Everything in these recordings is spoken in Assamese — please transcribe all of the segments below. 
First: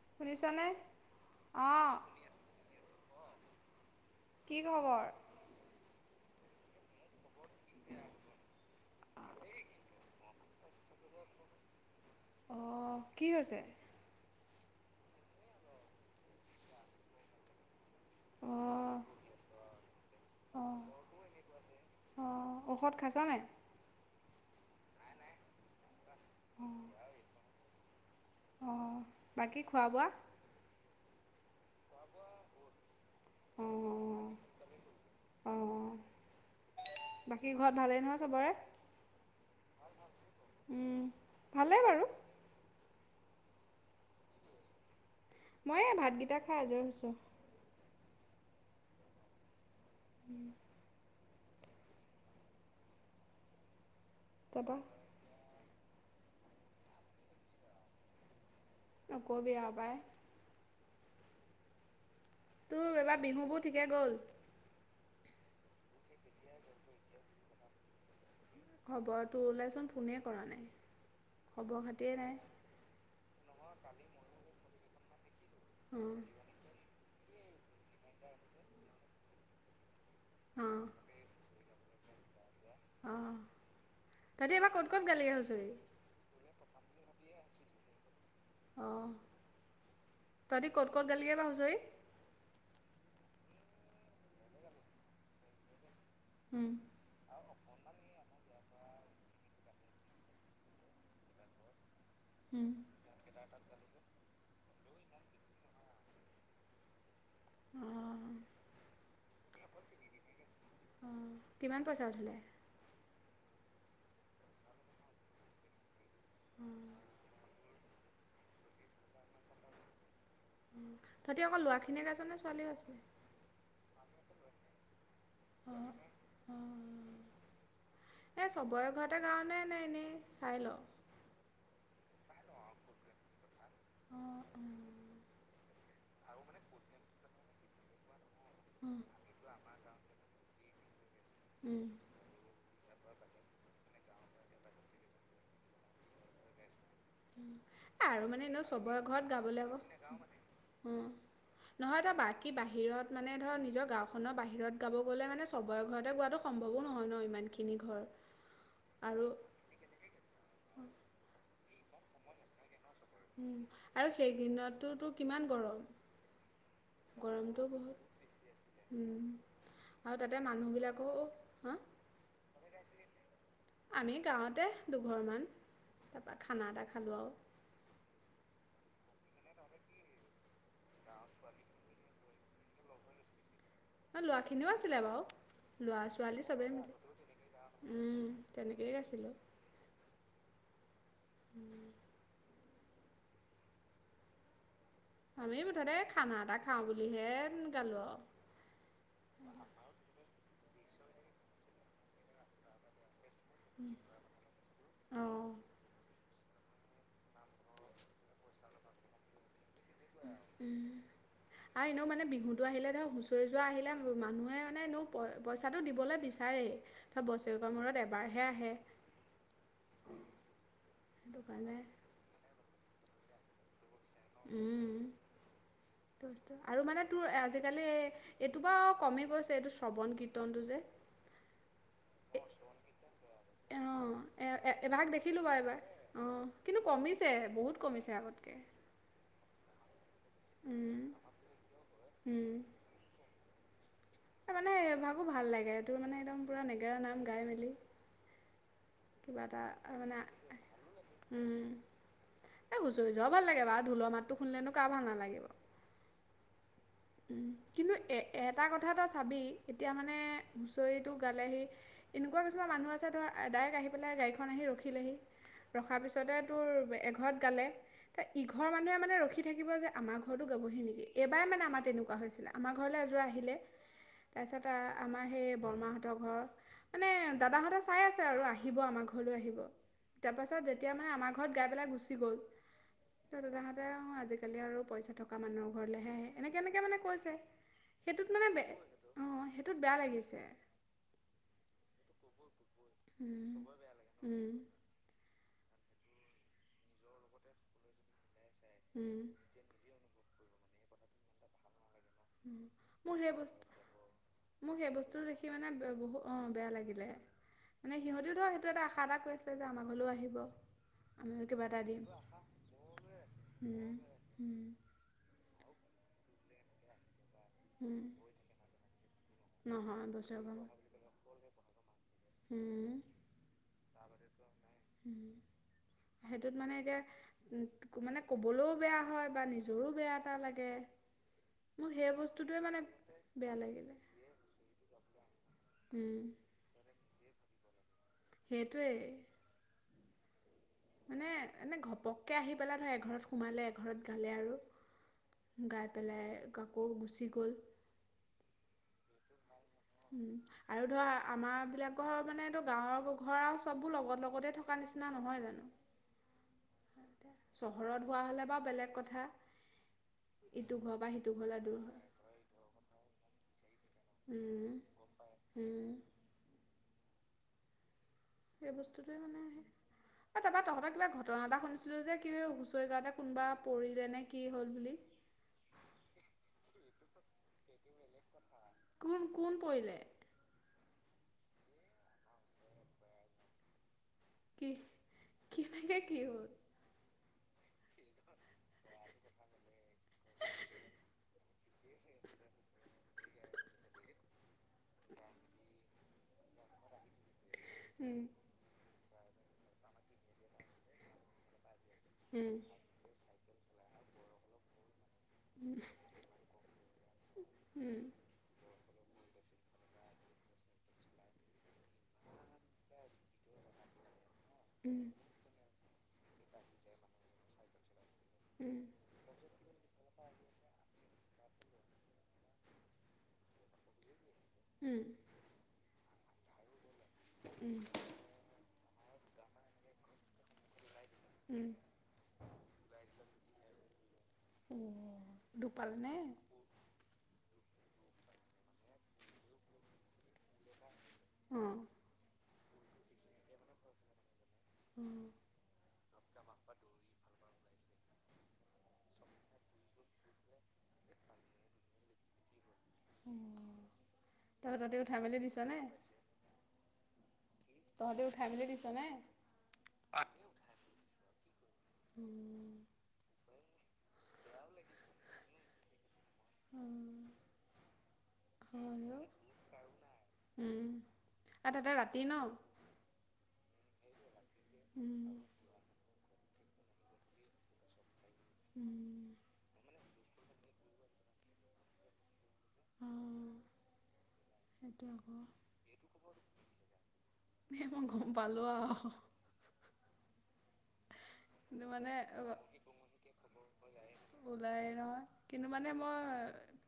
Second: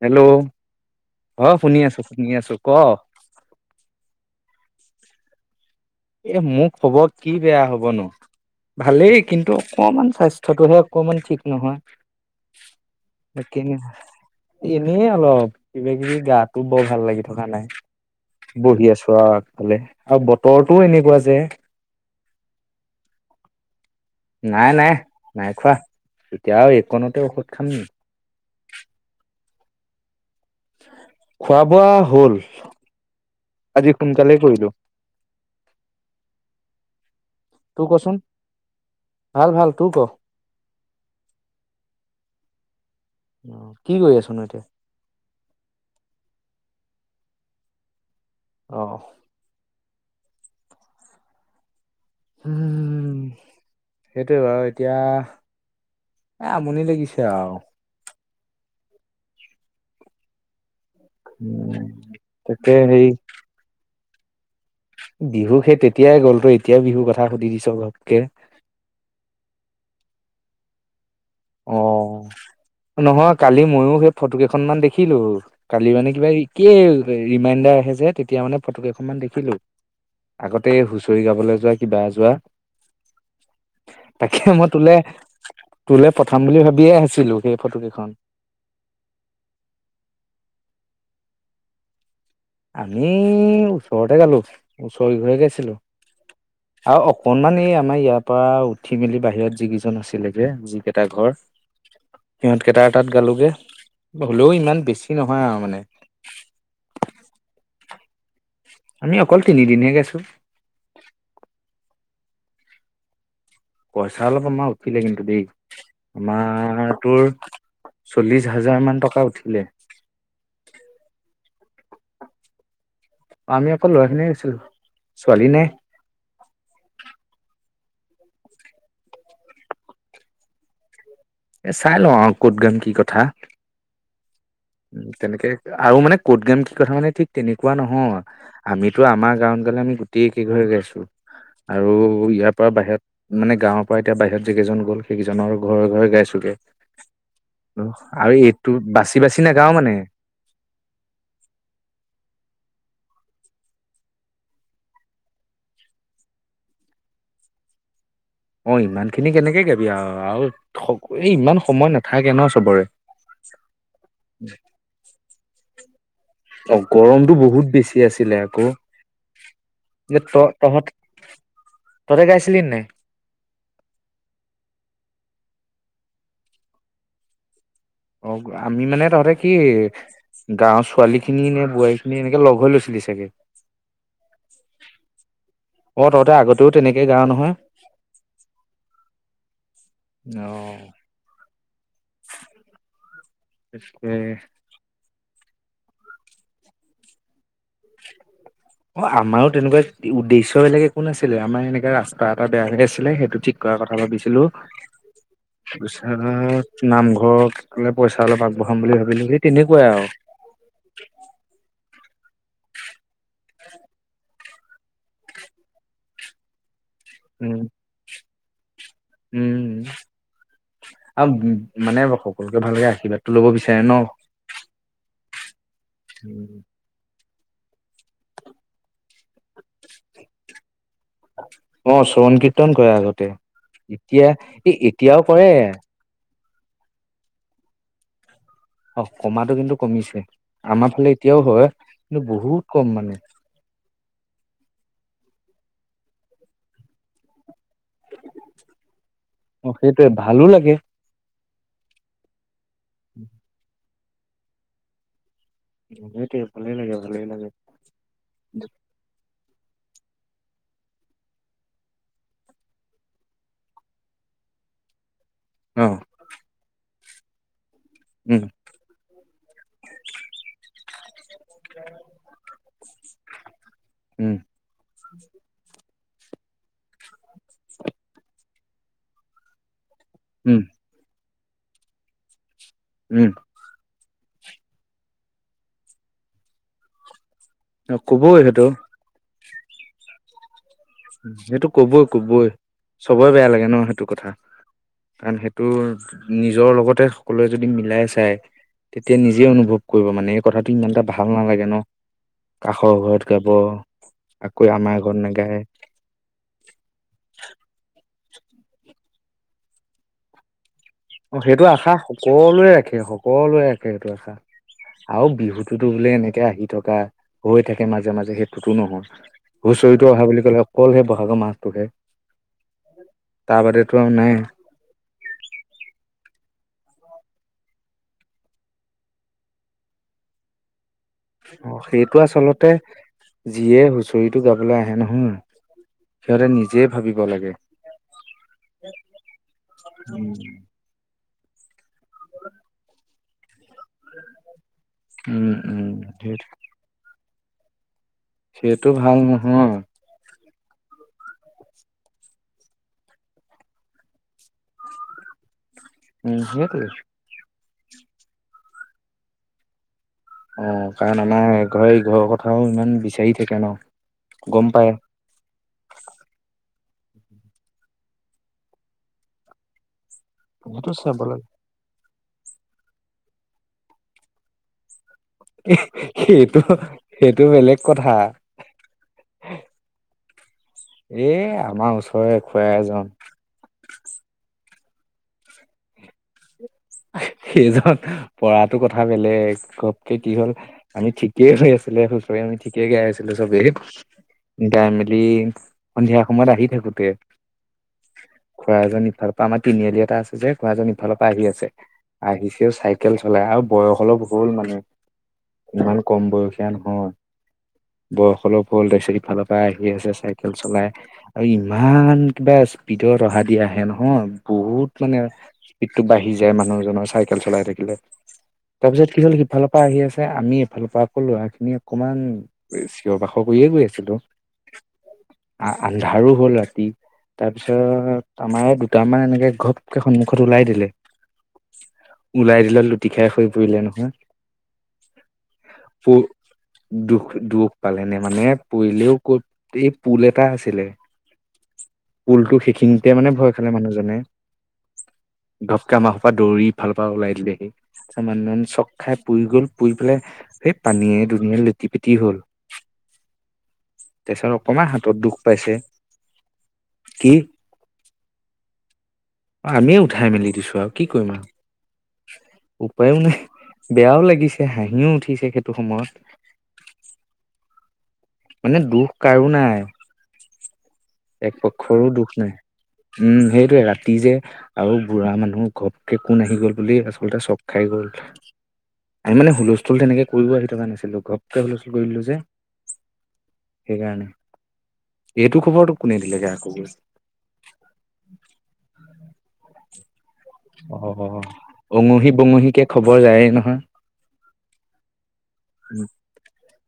হেল্ল', শুনিছনে? অ', শুনি অঁ আছো, - শুনি আছো ', ক', কি খবৰ? এ', মোৰ খবৰ কি', বেয়া হ'ব নো', ভালেই কিন্তু অকণমান স্বাস্থ্য, চত হে অকমান ঠিক নহয়। অঁ কি হৈছে? তাকেই নে। এনে অলপ কিবা -কিবি গাটো বৰ ভাল-লাগি থকা নাই। বহি অঁ আছো আৰু আগফালে আৰু বতৰ পোৱা যে অহ, ঔষধ খাইছ নে? নাই-নাই, নাই খোৱা। এতিয়াও এইকণতে ঔষধ খাম নেক? বাকী খোৱা-বোৱা? খোৱা-বোৱা হ'ল। অঁ আজি অঁ সোনকালেই কৰিলো, অঁ বাকী ঘৰত ভালেই নহয় তোৰকছোন? চবৰে? ভাল? তোৰ কহ? উম', ভালেই বাৰু। অহ, কি কৰি আছনো এতিয়া? মই ভাতকেইটা খাই আজৰি হৈছো। অহ উম উম সেইটোৱে বাৰু তাৰপা এতিয়া এ আমনি লাগিছে আৰু। নকবি আ পায়। উম তাকে তোৰ হেৰি এইবাৰ বিহু বোৰ ঠিকে গ'ল? বিহু সেই তেতিয়াই গ'ল, তই এতিয়াই বিহু কথা সুধি দিছ ঘপকে। খবৰটো ওলাইচোন ফোনে কৰা নাই। অ খবৰ খাতিয়ে নাই। নহয় কালি মইয়ো সেই ফটো কেইখন মান দেখি। খিলো কালি মানে অঁ কিবা [unintelligible] ৰিমাইণ্ডাৰ আহে যে তেতিয়া মানে ফটো কেইখনমান দেখিলো। আগতে হুঁচৰি গাবলৈ যোৱা কি বা যোৱা। অ ততি এইবাৰ ক'ত-ক'ত গালিগে হুঁচৰি? খাম বুলি ভাবিয়ে আছিলো সেই ফটো কেইখন। অঁ তহঁতি ক'ত-ক'ত গালিগৈ বাৰ হুঁচৰি? আমি ওচৰতে গালো, ওচৰ কেইঘৰে গাইছিলো। উম আৰু অকনমান এই আমাৰ ইয়াৰ পৰা উঠি মেলি বাহিৰত যিকেইজন আছিলে যে যিকেইটা ঘৰ। সিহঁত উম কেইটাৰ তাত গালোগে। হ'লেও ইমান বেছি নহয় আৰু মানে অঁ আমি অকল তিনিদিনহে গাইছো অ কিমান পইচা উঠিলে পইচা অলপ মান উঠিলে কিন্তু দেই আমাৰ তোৰ চল্লিশ হাজাৰ মান টকা উঠিলে তহঁতি অকল লোৱা সনেকাজনে [unintelligible] ছোৱালীও আছিলে চিলো ছোৱালী নাই অ এই চবৰে ঘৰতে গাৱ নে নে এনেই চাই ল এ চাই ল আৰু ক'ত গাম কি কথা অঁ অঁ উ তেনেকে আৰু মানে ক'ত গাম কি কথা মানে ঠিক তেনেকুৱা নহয় আমিতো আমাৰ গাঁওত গ'লে আমি গোটেই কি ঘৰে গাইছো আৰু ইয়াৰ পৰা বাহিৰত মানে গাঁওৰ পৰা এতিয়া বাহিৰত যিকেইজন গ'ল সেইকেইজনৰ ঘৰে ঘৰে গাইছো তোকে এ আৰু মানে এনে চবৰে বাচি ঘৰত বাচি গাবলে নাগাও ক, মানে নহয় ত বাকী বাহিৰত মানে ধৰ নিজৰ গাঁওখনৰ বাহিৰত গাব গ'লে মানে সবৰে ঘৰতে গোৱাতো সম্ভৱো নহয় ন ইমান খিনি ঘৰ অ ইমান আৰু খিনি কেনেকে গাবি আৰু আৰু এই ইমান সময় নাথাকে ন চবৰে উম আৰু সেইদিনতো টু কিমান গৰম? অ গৰমতটো গৰমটোও বেছি বহুত আছিলে আকৌ উ, আৰু যে ত তাতে তহঁত মানুহবিলাকো হা, তহঁতে গাইছিলি নাই আমি গাঁওতে দুঘৰমান। তাৰ পৰা খানা এটা খালোঁ আৰু। অ আমি মানে তহাঁতে কি, গাঁওৰ ছোৱালীখিনি নে বোৱাৰীখিনি এনেকে লগ হৈ লৈছিলি চাগে! ল'ৰাখিনিও আছিলে বাৰু, ল'ৰা অ তহঁতে ছোৱালী আগতেও চবেই তেনেকে গাও নহয় মিলি তেনেকেই আছিলোঁ। অ' তাকে! আমি মুঠতে খানা এটা খাওঁ বুলিহে গালো আৰু। অ আমাৰো তেনেকুৱা উদ্দেশ্য বেলেগ একো নাছিলে, আমাৰ এনেকে ৰাস্তা এটা বেয়া হৈ আছিলে সেইটো ঠিক কৰাৰ কথা ভাবিছিলোঁ। আৰু অঁ নামঘৰলে পইচা অলপ আগবঢ়াম বুলি ভাবিলোঁ তেনেকুৱা উম! আৰু এনেও মানে বিহুতটো আহিলে দেখোন, হুঁচৰি যোৰা আহিলে, মানুহে মানে এনেও প-পইচাটো দিবলৈ বিচাৰেই। হয় উম বছৰেকৰ মূৰত এবাৰ হে হে আহে। উম। সেইটো আৰু কাৰণে মানে সকলোকে ভালকে আহি আশিৰ্বাদটো ল'ব বিচাৰে ন? উম, আৰু মানে তোৰ আজিকালি এইটো বাৰু কমি গৈছে, এইটো শ্ৰৱণ কীৰ্তনটো যে। অ শ্ৰৱণ কীৰ্তন কৰে আগতে। অঁ এতিয়া, এ এই এ- এভাগ এতিয়াও দেখিলোঁ কৰে। বাৰু এবাৰ অঁ কিন্তু কমিছে বহুত কমিছে আগতকৈ। অ কমাটো কিন্তু কমিছে। আমাৰ উম ফালে এতিয়াও হয়। কিন্তু উম বহুত কম মানে। মানে ভাকো ভাল লাগে তোৰ মানে একদম পুৰা নেগেৰা নাম গাই মেলি [unintelligible] কিবা এটা অ সেইটোৱে মানে ভালো লাগে উম। এ হুঁচৰি যোৱা ভাল লাগে বাত ঢোলৰ মাতো শুনেলে কাৰা ভাল নালাগিব? সেইটোৱে ভালে লাগে ভালে উ লাগে কিন্তু এ এটা কথা এটা চাবি এতিয়া মানে হুঁচৰিটো গালেহি এনেকুৱা কিছুমান মানুহ আছে ধৰ ডাইৰেক্ট আহি পেলাই গাড়ীখন আহি ৰখিলেহি। অ ৰখাৰ পিছতে তোৰ ঘৰত গালে ত উম ইঘৰ মানুহে মানে ৰখি ৰখি থাকিব যে আমাৰ ঘৰতো গাবহি নেকি? এইবাৰ মানে আমাৰ তেনেকুৱা হৈছিলা। আমাৰ ঘৰলৈ এযোৰ আহিলে। উম তাৰ পিছত আমাৰ সেই বৰমাহত ৰ ঘৰ মানে দাদাহঁতে চাই আছে আৰু আহি আহিব আমাৰ ঘৰলৈ আহিব। তাৰ পাছত উম যেতিয়া মানে আমাৰ ঘৰত গাই পেলাই গুচি গ'ল। উম আৰু তাহতে অ আজিকালি আৰু পইচা থকা মানুহৰ ঘৰলেহে আহে এনেকে এনেকে মানে কৈছে। অ কবই সেইটোত মানে বে সেইটো অ টোত বেয়া লাগিছে সেইটো ক'বই ক'বই চবৰে বেয়া উম লাগে ন সেইটো কথা উম কাৰণ সেইটোৰ নিজৰ লগতে সকলোৱে যদি মিলাই চাই তেতিয়া উম নিজে অনুভৱ কৰিব মানে কথাটো ইমান এটা ভাল নেলাগে ন উম কাষৰ মোৰ ঘৰত সেই গাব বস্তু আকৌ মোৰ সেই আমাৰ ঘৰত বস্তুটো দেখি নেগায় মানে বহুত অ বেয়া লাগিলে মানে সিহঁতে টো সেইটো এটা আশা এটা কৰিছিলে যে আমাৰ ঘৰলৈ ও আহিব অ আমিও কিবা সেইটো এটা আশা দিম সকলোৱে ৰাখে সকলোৱে ৰাখে উম সেইটো আশা উম আৰু বিহুত বিহুত টো বোলে এনেকে আহি থকা হৈ থাকে উম মাজে মাজে সেইটোতো নহয় নহয় হুচৰিতো অহা বছৰেকৰ বুলি ক'লে মূৰত। অকলহে বহাগৰ মাাহটোহে উম তাৰ বাদেতো আৰু নাই উম সেইটোত মানে এতিয়া উ মানে কবলৈও বেয়া হয় বা নিজৰো বেয়া এটা লাগে। অ মোৰ সেই সেইটো আছে বস্তুটোৱে আচলতে মানে বেয়া যিয়ে লাগিলে হুঁচৰিটো গাবলে আহে নহয়। সিহঁতে নিজে ভাবিব লাগে। সেইটোৱে উম মানে এনে ঘপককে আহি পেলাই ধৰক এঘৰত সোমালে গালে উম আৰু উম গাই পেলাই সেই আকৌ গুচি গ গ'ল সেইটো ভাল নহয় উম আৰু ধৰা আমাৰাবিলাক ঘৰ মানেতো গাঁৱৰ ঘৰ আৰু চববোৰ লগত লগতে। থকা নিচিনা নহয় জানো উম সেইটোৱে চহৰত হোৱা হ'লে বা বেলেগ কথা অ ইটো ঘৰৰ পৰা কাৰণ সিটো আমাৰ ঘৰলৈ দূৰ ইঘৰে হয় সি ঘৰৰ কথাও ইমান বিচাৰি থাকে ন গম উম পাই হম সেই বস্তুটোৱে মানে এ তাপা সেইটো তহঁতৰ কিবা চাব লাগে ঘটনা এটা শুনিছিলো যে হুচৰি গাওঁতে কোনোবা পৰিলে নে কি হ'ল বুলি। সেইটো সেইটো বেলেগ কথা। কোন কোন পৰিলে? এ আমাৰ ওচৰৰে খুৰা এজন। কি কেনেকে কি হল? সেইজন পৰাতো কথা বেলেগ ঘপকে কি হল আমি ঠিকেই হৈ আছিলে হুচৰি আমি ঠিকেই গাই আছিলো চবেই গাই মেলি সন্ধিয়া সময়ত আহি থাকোতে। উম, খোৱা জনি ইফালৰ পৰা আমাৰ তিনিআলি এটা আছে ঘঁ এন ইফালৰ পৰা আহি আছে উম, আহিছেও চাইকেল আৰু বয়স অলপ হ'ল মানে, ইমান কম বয়সিয়া ন উম। বয়স অলপ ফালৰ পৰা আহি আছে চাইকেল চলাই আৰু ইমান কিবা স্পীডত অহা দি আহে নহয়। বহুত মানে এক টো বাহি যে মানুহজনৰ চাইকেল চলাই থাকিলে তাৰপিছত কি হ'ল সিফালৰ পৰা আহি আছে আমি এফালৰ পৰা আকৌ লৰা খিনি অকমান চিঞৰ বাাখৰ কৰিয়ে গৈ আছিলো অ। আন্ধাৰো হ'ল ৰাতি তাৰপিছত আমাৰে দু আমা এনেকে ঘপকেই সন্মুখত ওলাই দিলে। ওলাই দিলে লুটি খাই হৈ পৰিলে নহয়, ও দুখ প পালেনে দুখ দুখ পালেনে মানে পৰিলেও ক এই পুল এটা আছিলে। অহ পুল টো সিখিনীতে মানে ভয় খালে মানুহজনে উম। ঘপকে আামাৰ ঘৰপা দৌৰি ইফালপা ওলাই দিলেহি। মানুহজন চক খাই পুই গ'ল পুই পেলাই সেই পানীয়ে দুনিয়ে লেটি পেটি হল। তাৰপিছত অকমান তহততে হাতত উঠাই দুখ মেলি দিছ পাইছে নে? কি তহঁতে উঠাই মেলি দিছ নে? আমিয়ে উঠাই মেলি দিছো আৰু কি কৰিম উম আৰু উপায়ও নাই। বেয়াও লাগিছে হাঁহিও উঠিছে সেইটো সময়ত। [inaudible] মানে হয় দুখ অ। কাৰো নাই। উম। এক আৰু তাতে পক্ষৰো ৰাতি দুখ ন অঁ নাই উম সেইটোয়ে ৰা তি যে আৰু বুঢ়া মানুহ ঘপকে কোন আহি গ'ল বুলি আচলতে চখ খাই গ'ল আ মানে হুলস্থুল তেনেকে কৰিব আহি থকা নাছিলো ঘপকে হলো গলো যে সেইকাৰণে এইটো খবৰ তোক এ মই গম পালো আও অ কিন্তু মানে অঙহী বঙহীকে খবৰ যায়ে নহয় ওলাই নহয় কিন্তু মানে মই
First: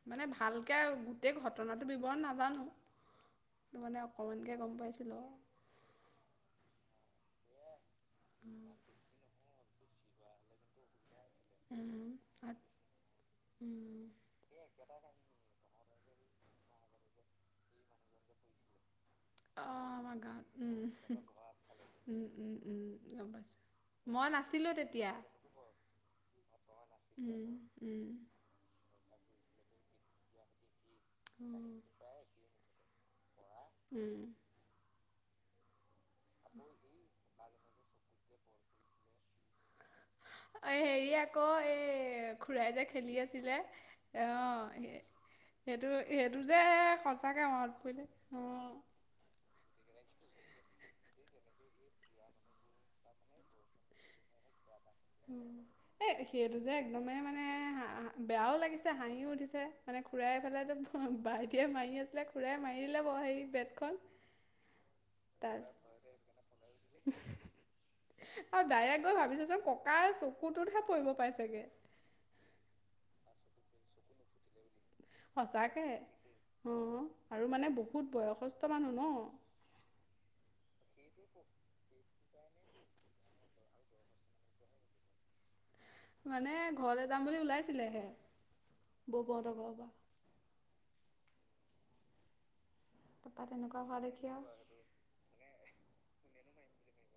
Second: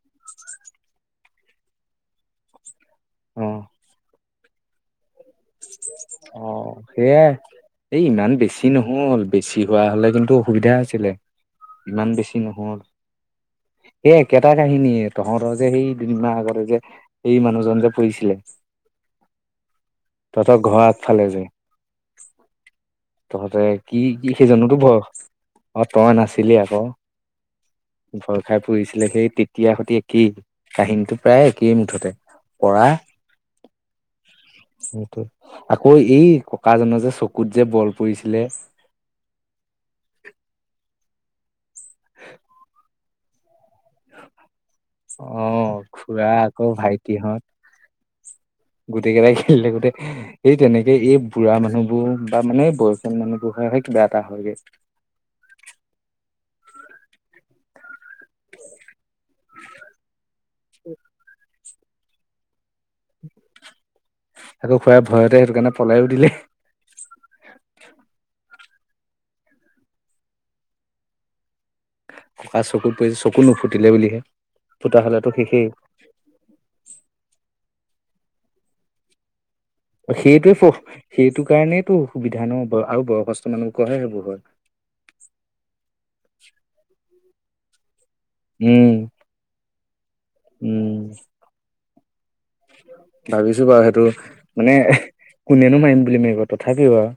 মানে ভালকে আৰু গোটেই ঘটনাটো ব্যৱৰণ নাজানো অ মানে অকণমানকে গম পাইছিলো আও অ সেয়াই এই ইমান বেছি নহ'ল বেছি হোৱা হ'লে কিন্তু অসুবিধা আছিলে ইমান বেছি নহল এই একেটা কাহিনীয়ে তহঁতৰ যে সেই দুদিন মান আগতে যে সেই মানুহজন যে পঢ়ছিলে তহঁতৰ ঘৰ আগফালে যে উম, উম, উম, গম পাইছোঁ। তহঁতে কি মই কি নাছিলোঁ সেইজনোতো ভয় তেতিয়া। অ তই নাছিলি আকৌ উম, উম, ভয় খাই পৰিছিল সেই তেতিয়াৰ সতে একেই কাহিনীটো প্ৰায় উম। একেই মুঠতে পৰা উম আ ঐ এই ককা জনৰ যে চকুত যে বল পৰিছিলে অ হেৰিয়া গ এক খুৰাই যে খেলি আছিলে অ স অ সেইটো খুৰা সেইটো যে আকৌ ভাইটিহঁত সঁচাকে মনত পৰিলে উম গোটেই কেইটাই খেলিলে গোটেই সেই তেনেকে এই বুঢ়া মানুহবোৰ বা মানে বয়সীয়াল মানুহবোৰ হে কিবা এটা হয়গে এ সেইটো যে একদমেই মানে হ বেয়াও লাগিছে হাঁহিও উঠিছে মানে খুৰাই পেলাই হ বাই মাৰি আছিল খুৰাই মাৰি দিলে বাৰু হেৰি বেটখন আকৌ খুৰাই ভয়তে সেইটো তাৰ কাৰণে পলাইও দিলে আৰু ডাইৰেক গৈ ভাবিচাসুন ককাৰ চকুটোতহে পৰিব পাইছেগে। ককা চকুত পৰি চকু নুফুটিলে বুলিহে। ফুটা হলেতো শেষেই সচাকে অ আৰু মানে বুত বহুত বয়সস্থ মানুহ ন। সেইটোৱে সেইটো কাৰণেইটো অসুবিধা ন আৰু বয়সস্থ মানুহ বুকৰ হে সেইবোৰ হয়। মানে ঘৰলে যাম বুলি ওলাইছিলেহে। উম ব'ব হেটৰ ঘৰপা। উম। তাৰপা ভাবিছো তেনেকুৱা বাৰু হোৱা সেইটো দেখি আৰু মানে কোনেনো মাৰিম বুলি মাৰিব তথাপিও আৰু।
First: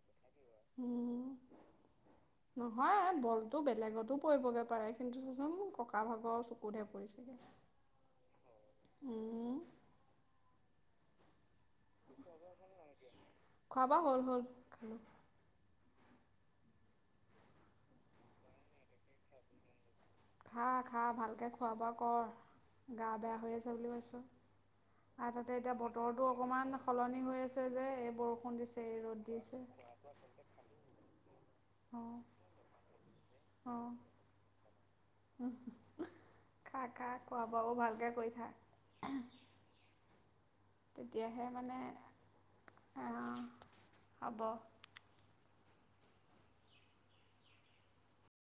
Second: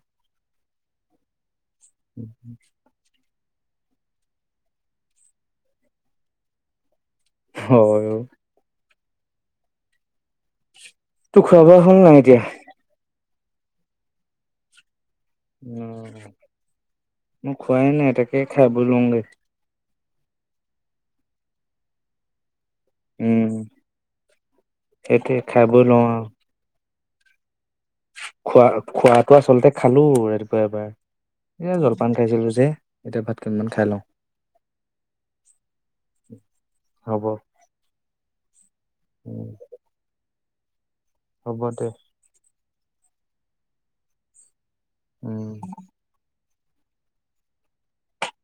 উম নহয় বল টো বেলেগতো পৰিবগে পাৰে কিন্তু জানো ককা ভাগৰ চকুতহে পৰিছে। হয়। উ তোৰ খোৱা বোৱা হ'ল নাই এতিয়া? খোৱা বোৱা হ'ল হ'ল, খালো। উ মই খোৱাই নাই, তাকেই খাবলৈ লওগে। খা খা ভালকে খোৱা বোৱা কৰ। গা বেয়া উম হৈ আছে বুলি কৈছোঁ আৰু সেইটোৱে তাতে খাই এতিয়া বৈ লওঁ আৰু বতৰটো অকণমান সলনি হৈ আছে যে এই বৰষুণ খোৱা দিছে এই ৰ'দ খোৱাটো দিছে আচলতে খালো ৰাতিপুৱা এবাৰ। এ জলপান অঁ খাইছিলো যে এতিয়া ভাত অকনমান খাই অঁ লওঁ, খা খা হ'ব। খোৱা বোৱাবোৰ ভালকৈ কৰি থাক তেতিয়াহে হ'ব মানে দে আহ, হব। উম।